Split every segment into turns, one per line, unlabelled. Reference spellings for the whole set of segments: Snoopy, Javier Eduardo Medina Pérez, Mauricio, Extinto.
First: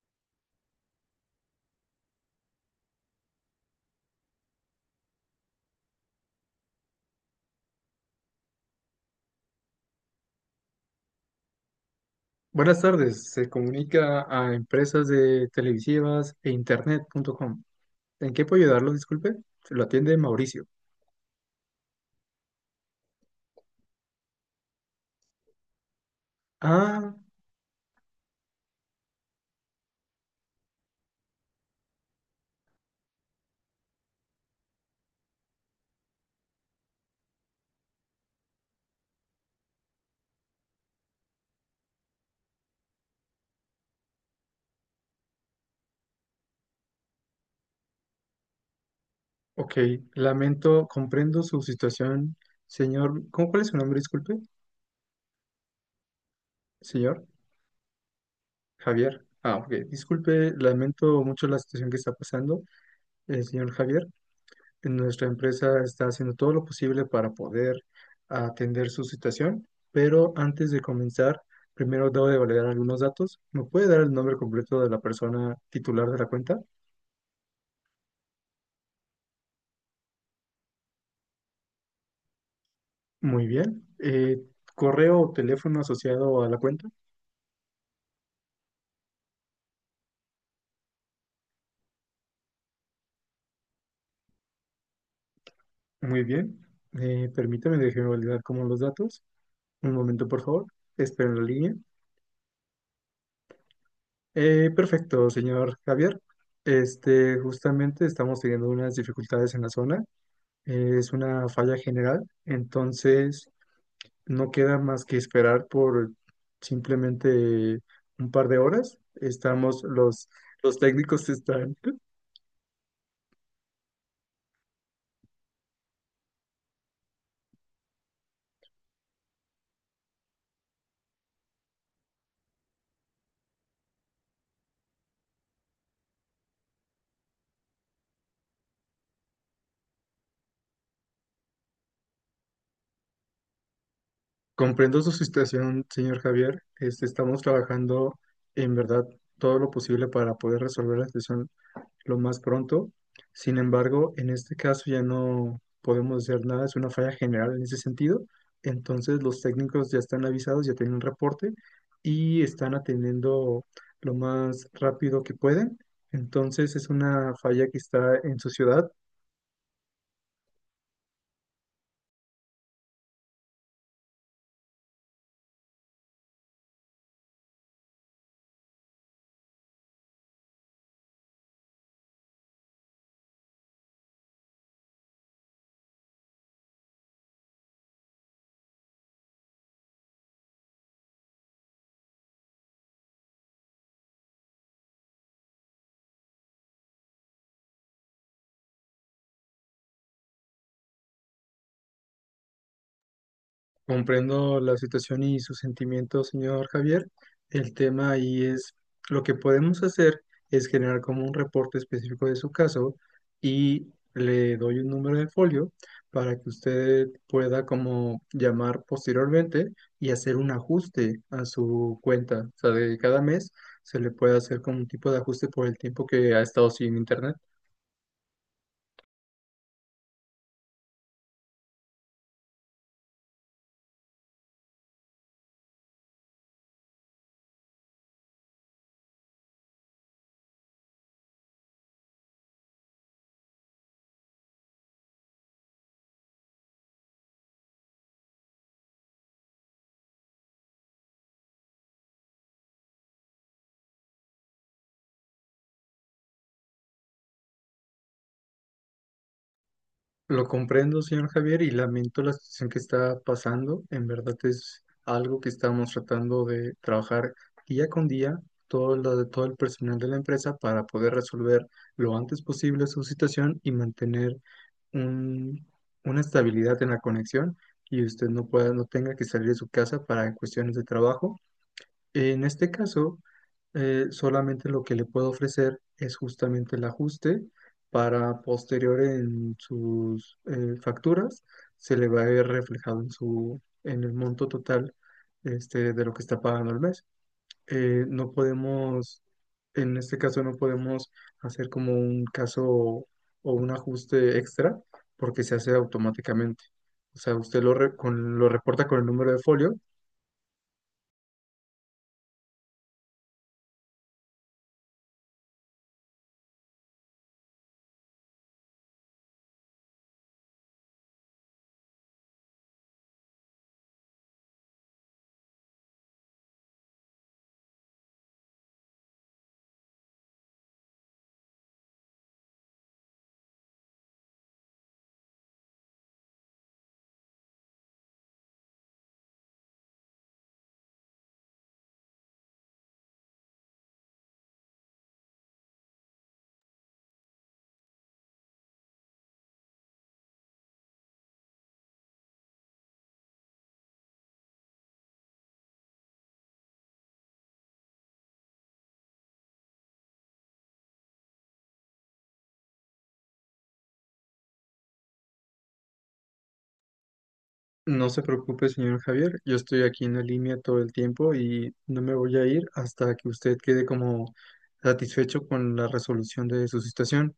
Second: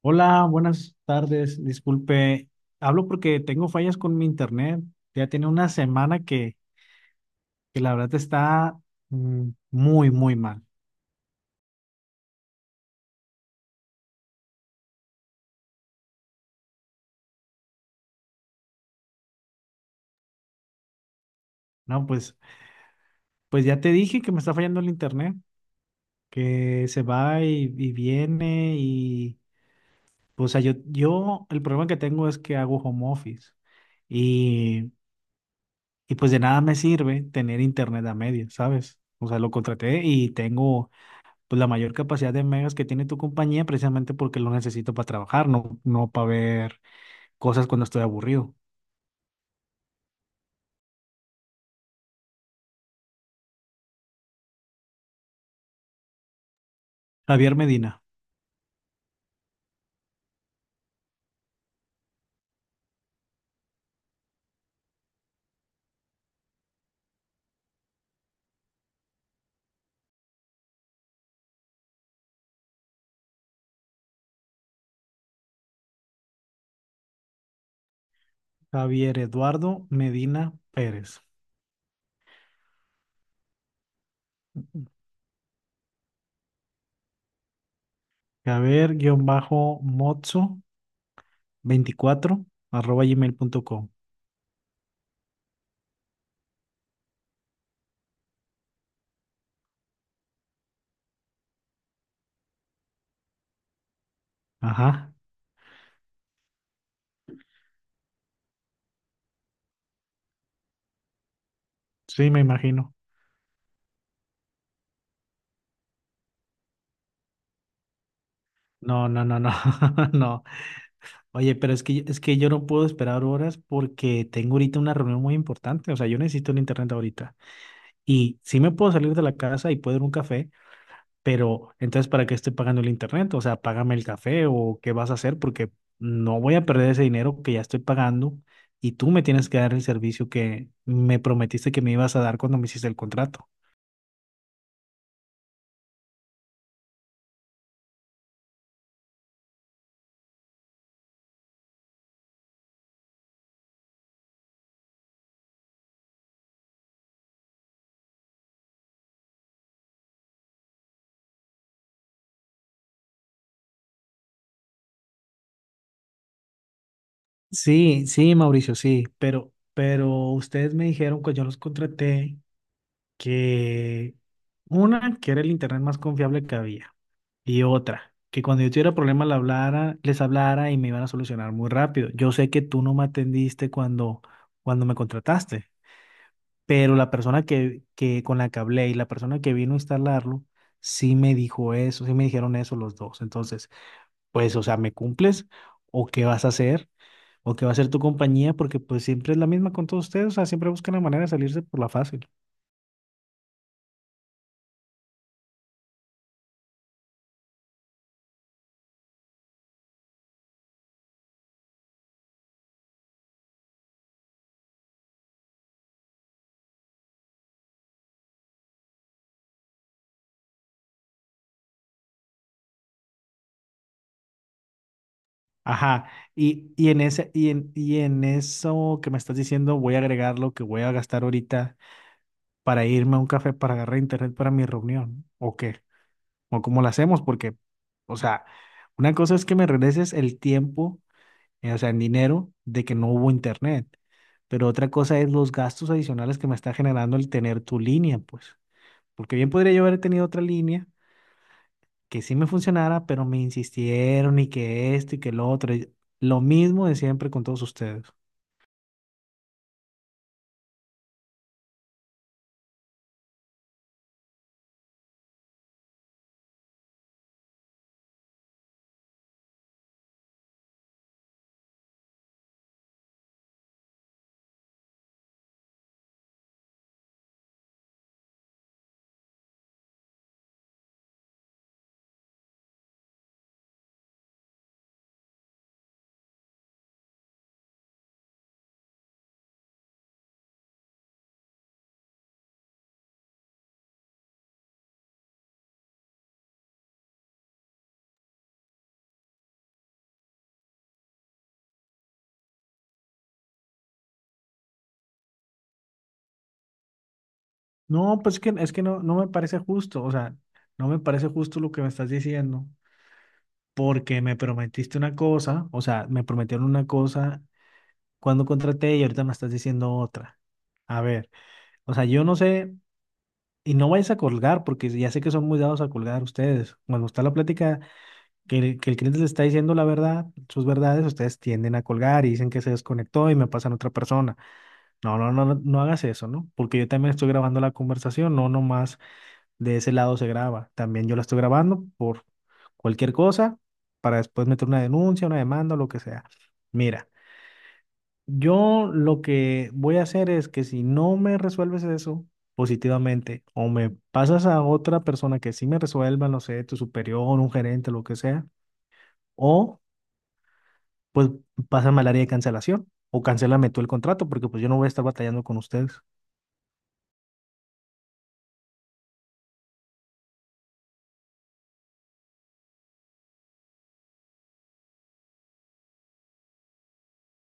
Hola, buenas tardes. Disculpe, hablo porque tengo fallas con mi internet. Ya tiene una semana que la verdad está muy, muy mal.
Buenas tardes, se comunica a empresas de televisivas e internet.com. ¿En qué puedo ayudarlo? Disculpe, se lo atiende Mauricio.
No, pues ya te dije que me está fallando el internet, que se
Ah,
va y viene y, pues, o sea, yo, el problema que tengo es que hago home office y, y pues de nada me sirve tener internet a medias, ¿sabes? O sea, lo contraté y tengo pues la mayor capacidad de megas que tiene tu compañía precisamente porque lo necesito para trabajar, no para ver cosas cuando estoy aburrido.
ok, lamento, comprendo su situación, señor. ¿Cómo, cuál es su nombre? Disculpe, señor
Javier Medina.
Javier. Ah, ok, disculpe, lamento mucho la situación que está pasando, señor Javier. Nuestra empresa está haciendo todo lo posible para poder atender su situación, pero antes de comenzar, primero debo de validar algunos datos. ¿Me puede dar el nombre completo de la persona titular de la cuenta?
Javier Eduardo Medina Pérez.
Muy bien. Correo o teléfono asociado a la cuenta.
javiermotzo24@gmail.com.
Muy bien. Permítame, déjeme validar como los datos. Un momento, por favor. Espero en la línea.
Ajá,
Perfecto, señor Javier. Este, justamente estamos teniendo unas dificultades en la zona. Es una falla general,
sí, me imagino.
entonces no queda más que esperar por simplemente un par de horas.
No, no, no, no,
Estamos,
no.
los técnicos
Oye, pero
están,
es que yo no puedo esperar horas porque tengo ahorita una reunión muy importante. O sea, yo necesito el internet ahorita. Y sí me puedo salir de la casa y puedo ir a un café. Pero entonces, ¿para qué estoy pagando el internet? O sea, págame el café o qué vas a hacer porque no voy a perder ese dinero que ya estoy pagando y tú me tienes que dar el servicio que me prometiste que me ibas a dar cuando me hiciste el contrato.
comprendo su situación, señor Javier, este, estamos trabajando en verdad todo lo posible para poder resolver la situación lo más pronto. Sin embargo, en este caso ya no podemos hacer nada, es una falla general en ese sentido. Entonces los técnicos ya están avisados, ya tienen un reporte y están atendiendo lo más rápido que pueden. Entonces es una falla que
Sí,
está
sí,
en su
Mauricio,
ciudad.
sí, pero ustedes me dijeron cuando yo los contraté que una, que era el internet más confiable que había y otra, que cuando yo tuviera problemas le hablara, les hablara y me iban a solucionar muy rápido. Yo sé que tú no me atendiste cuando me contrataste. Pero la persona que con la que hablé y la persona que vino a instalarlo, sí me dijo eso, sí me dijeron eso los dos. Entonces, pues, o sea, ¿me cumples? ¿O qué vas a hacer? ¿O qué va a hacer tu compañía? Porque pues siempre es la misma con todos ustedes, o sea, siempre buscan la manera de salirse por la fácil.
Comprendo la situación y sus sentimientos, señor Javier. El tema ahí es lo que podemos hacer es generar como un reporte específico de su caso y le doy un número de folio para que usted pueda como llamar posteriormente y hacer un ajuste a su cuenta. O sea, de cada mes se le puede hacer como un tipo de ajuste por el
Ajá,
tiempo que ha estado
y,
sin
en ese,
internet.
y en eso que me estás diciendo, voy a agregar lo que voy a gastar ahorita para irme a un café para agarrar internet para mi reunión. ¿O qué? ¿O cómo lo hacemos? Porque, o sea, una cosa es que me regreses el tiempo, o sea, en dinero, de que no hubo internet. Pero otra cosa es los gastos adicionales que me está generando el tener tu línea, pues. Porque bien podría yo haber tenido otra línea que sí me funcionara, pero me insistieron y que esto y que lo otro. Y lo mismo de siempre con todos ustedes.
Lo comprendo, señor Javier, y lamento la situación que está pasando. En verdad es algo que estamos tratando de trabajar día con día, todo lo de todo el personal de la empresa para poder resolver lo antes posible su situación y mantener un- una estabilidad en la conexión y usted no pueda, no tenga que salir de su casa para cuestiones de trabajo. En este caso, solamente lo que le puedo ofrecer es justamente el ajuste para posterior en sus facturas se le va a ver reflejado en su en el monto total este, de lo que está pagando al mes. No podemos, en este caso no podemos hacer como un caso o un ajuste extra porque se hace automáticamente. O sea, usted lo,
No, pues
lo
que, es que
reporta
no,
con el
no me
número de
parece
folio.
justo. O sea, no me parece justo lo que me estás diciendo. Porque me prometiste una cosa, o sea, me prometieron una cosa cuando contraté y ahorita me estás diciendo otra. A ver, o sea, yo no sé. Y no vayas a colgar, porque ya sé que son muy dados a colgar ustedes. Cuando está la plática que el cliente les está diciendo la verdad, sus verdades, ustedes tienden a colgar y dicen que se desconectó y me pasan a otra persona. No, no, no, no, no hagas eso, ¿no? Porque yo también estoy grabando la conversación, no nomás de ese lado se graba. También yo la estoy grabando por cualquier cosa para después meter una denuncia, una demanda o lo que sea. Mira, yo lo que voy a hacer es que si no me resuelves eso positivamente o me pasas a otra persona que sí me resuelva, no sé, tu superior, un gerente, lo que sea, o pues pásame al área de cancelación o cancélame tú el contrato porque pues yo no voy a estar batallando con ustedes.
No se preocupe, señor Javier, yo estoy aquí en la línea todo el tiempo y no me voy a ir hasta que usted quede como satisfecho con la resolución de su situación.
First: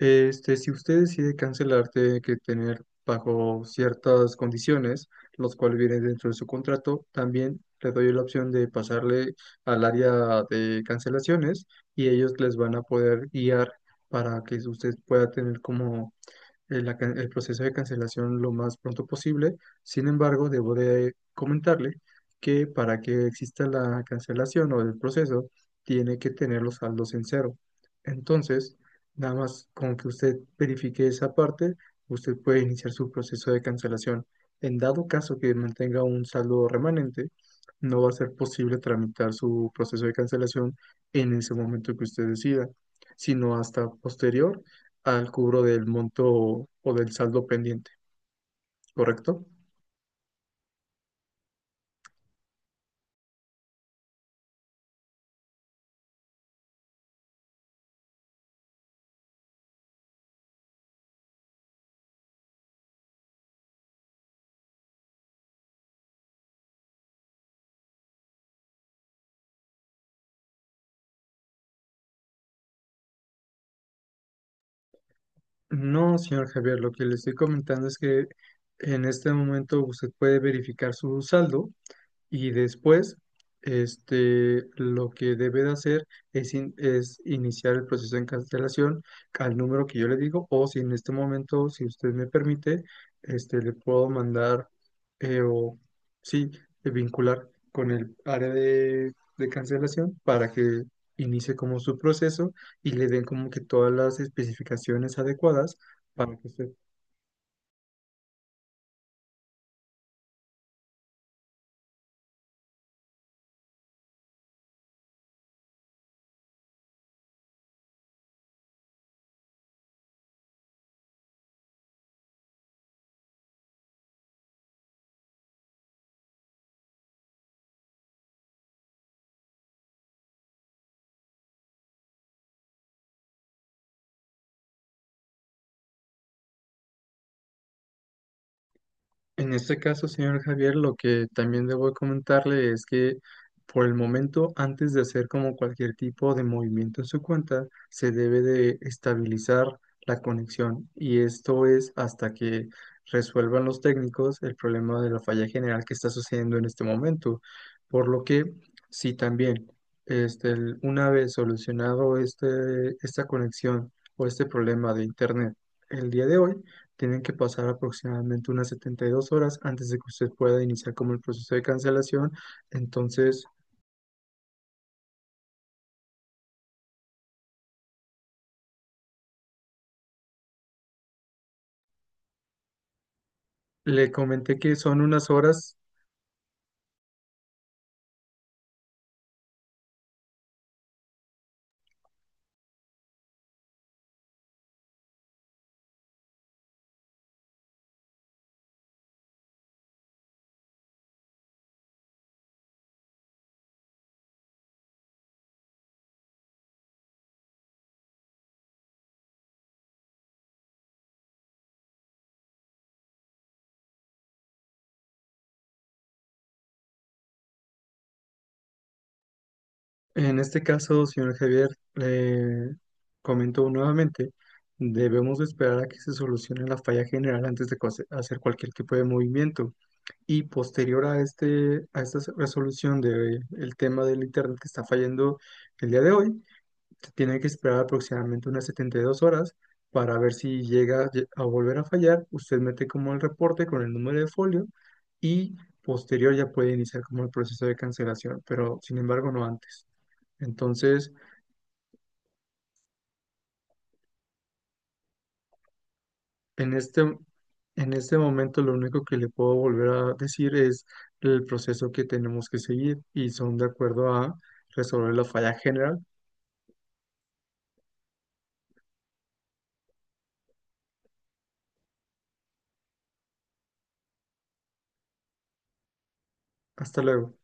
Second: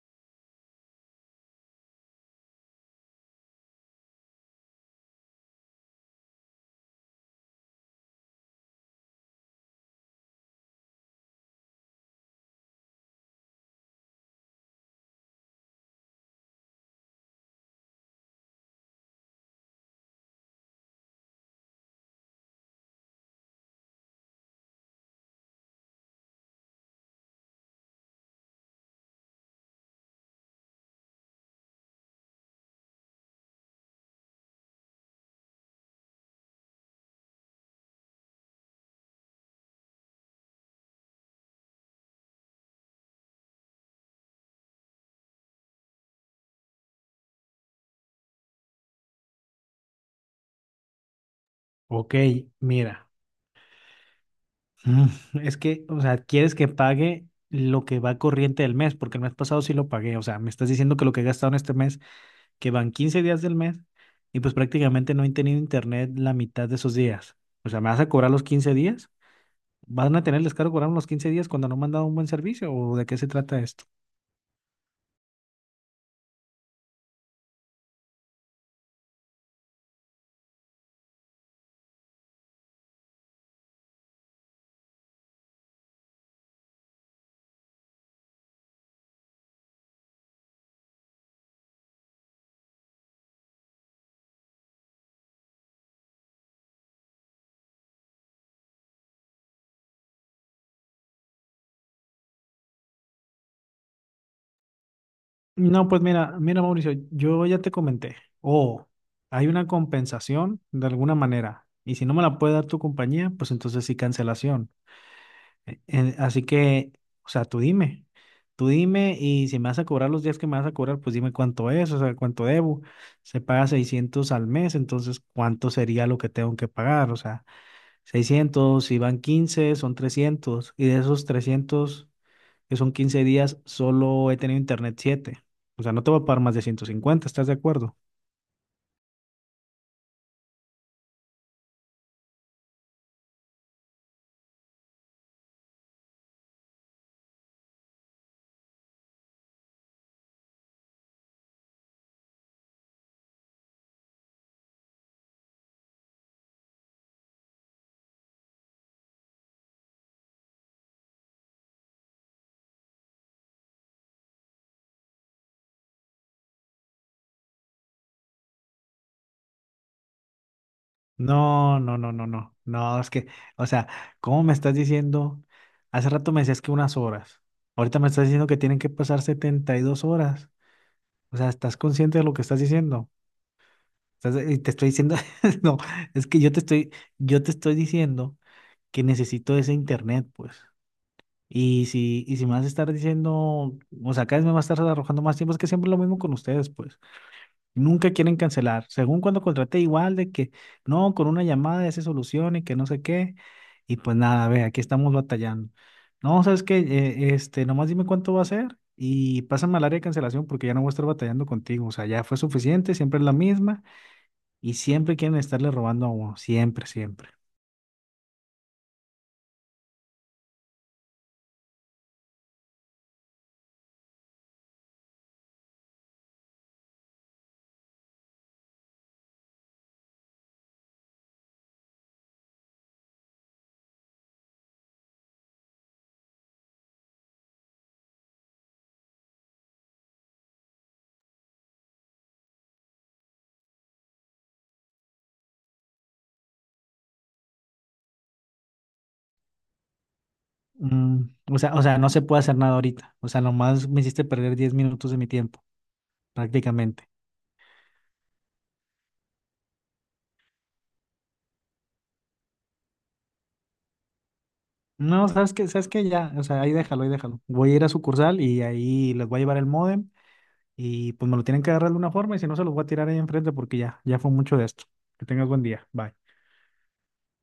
Este, si usted decide cancelar, tiene que tener bajo ciertas condiciones, los cuales vienen dentro de su contrato, también le doy la opción de pasarle al área de cancelaciones y ellos les van a poder guiar para que usted pueda tener como la el proceso de cancelación lo más pronto posible. Sin embargo, debo de comentarle que para que exista la cancelación o el proceso, tiene que tener los saldos en cero. Entonces, nada más con que usted verifique esa parte, usted puede iniciar su proceso de cancelación. En dado caso que mantenga un saldo remanente, no va a ser posible tramitar su proceso de cancelación en ese momento que usted decida, sino hasta posterior al cubro del monto o del saldo pendiente, ¿correcto?
Ok, mira, es que, o sea, quieres que pague lo que va corriente del mes porque el mes pasado sí lo pagué, o sea, me estás diciendo que lo que he gastado en este mes, que van 15 días del mes, y pues prácticamente no han tenido internet la mitad de esos días. O sea, ¿me vas a cobrar los 15 días? ¿Van a tener el descaro cobrarme los 15 días cuando no me han dado un buen servicio? ¿O de qué se trata esto?
No, señor Javier, lo que le estoy comentando es que en este momento usted puede verificar su saldo. Y después, este, lo que debe de hacer es, es iniciar el proceso de cancelación al número que yo le digo, o si en este momento, si usted me permite, este, le puedo mandar o sí, vincular con el área de cancelación para que inicie como su proceso y le den como que todas las especificaciones adecuadas
No, pues
para
mira,
que
mira
usted.
Mauricio, yo ya te comenté, o hay una compensación de alguna manera, y si no me la puede dar tu compañía, pues entonces sí cancelación. Así que, o sea, tú dime y si me vas a cobrar los días que me vas a cobrar, pues dime cuánto es, o sea, cuánto debo. Se paga 600 al mes, entonces, ¿cuánto sería lo que tengo que pagar? O sea, 600 si van 15 son 300. Y de esos 300, que son 15 días, solo he tenido internet 7. O sea, no te voy a pagar más de 150. ¿Estás de acuerdo?
En este caso, señor Javier, lo que también debo comentarle es que por el momento, antes de hacer como cualquier tipo de movimiento en su cuenta, se debe de estabilizar la conexión y esto es hasta que resuelvan los técnicos el problema de la falla general que está sucediendo en este momento. Por lo que, si también este, una vez solucionado este, esta conexión o este problema de internet el día de hoy, tienen que pasar aproximadamente unas 72 horas antes de que usted pueda iniciar como el proceso de
No, no, no, no,
cancelación.
no. No, es que,
Entonces,
o sea, ¿cómo me estás diciendo? Hace rato me decías que unas horas. Ahorita me estás diciendo que tienen que pasar 72 horas. O sea, ¿estás consciente de lo que estás diciendo?
le
Y
comenté
te
que
estoy
son
diciendo,
unas horas.
no, es que yo te estoy diciendo que necesito ese internet, pues. Y si me vas a estar diciendo, o sea, cada vez me vas a estar arrojando más tiempo, es que siempre es lo mismo con ustedes, pues. Nunca quieren cancelar. Según cuando contraté, igual de que no, con una llamada ya se soluciona y que no sé qué. Y pues nada, ve, aquí estamos batallando. No, ¿sabes qué? Este, nomás dime cuánto va a ser y pásame al área de cancelación porque ya no voy a estar batallando contigo. O sea, ya fue suficiente, siempre es la misma y siempre quieren estarle robando a uno. Siempre, siempre.
En este caso, señor Javier, le comento nuevamente, debemos de esperar a que se solucione la falla general antes de hacer cualquier tipo de movimiento. Y posterior a este, a esta resolución del tema del internet que está fallando el día de hoy, se tiene que esperar aproximadamente unas 72 horas para ver si llega a volver a fallar. Usted mete como el reporte con el número de folio y posterior ya puede iniciar como el proceso de cancelación, pero sin embargo no antes. Entonces,
Mm, o sea, o sea, no se puede hacer nada ahorita. O sea, nomás me hiciste perder 10 minutos de mi tiempo,
en este,
prácticamente.
en este momento lo único que le puedo volver a decir es el proceso que tenemos que seguir y son de acuerdo a resolver la
No, sabes
falla
que, sabes
general.
que ya, o sea, ahí déjalo, ahí déjalo. Voy a ir a sucursal y ahí les voy a llevar el módem y pues me lo tienen que agarrar de una forma y si no se los voy a tirar ahí enfrente porque ya, ya fue mucho de esto. Que tengas buen día. Bye.
Hasta luego.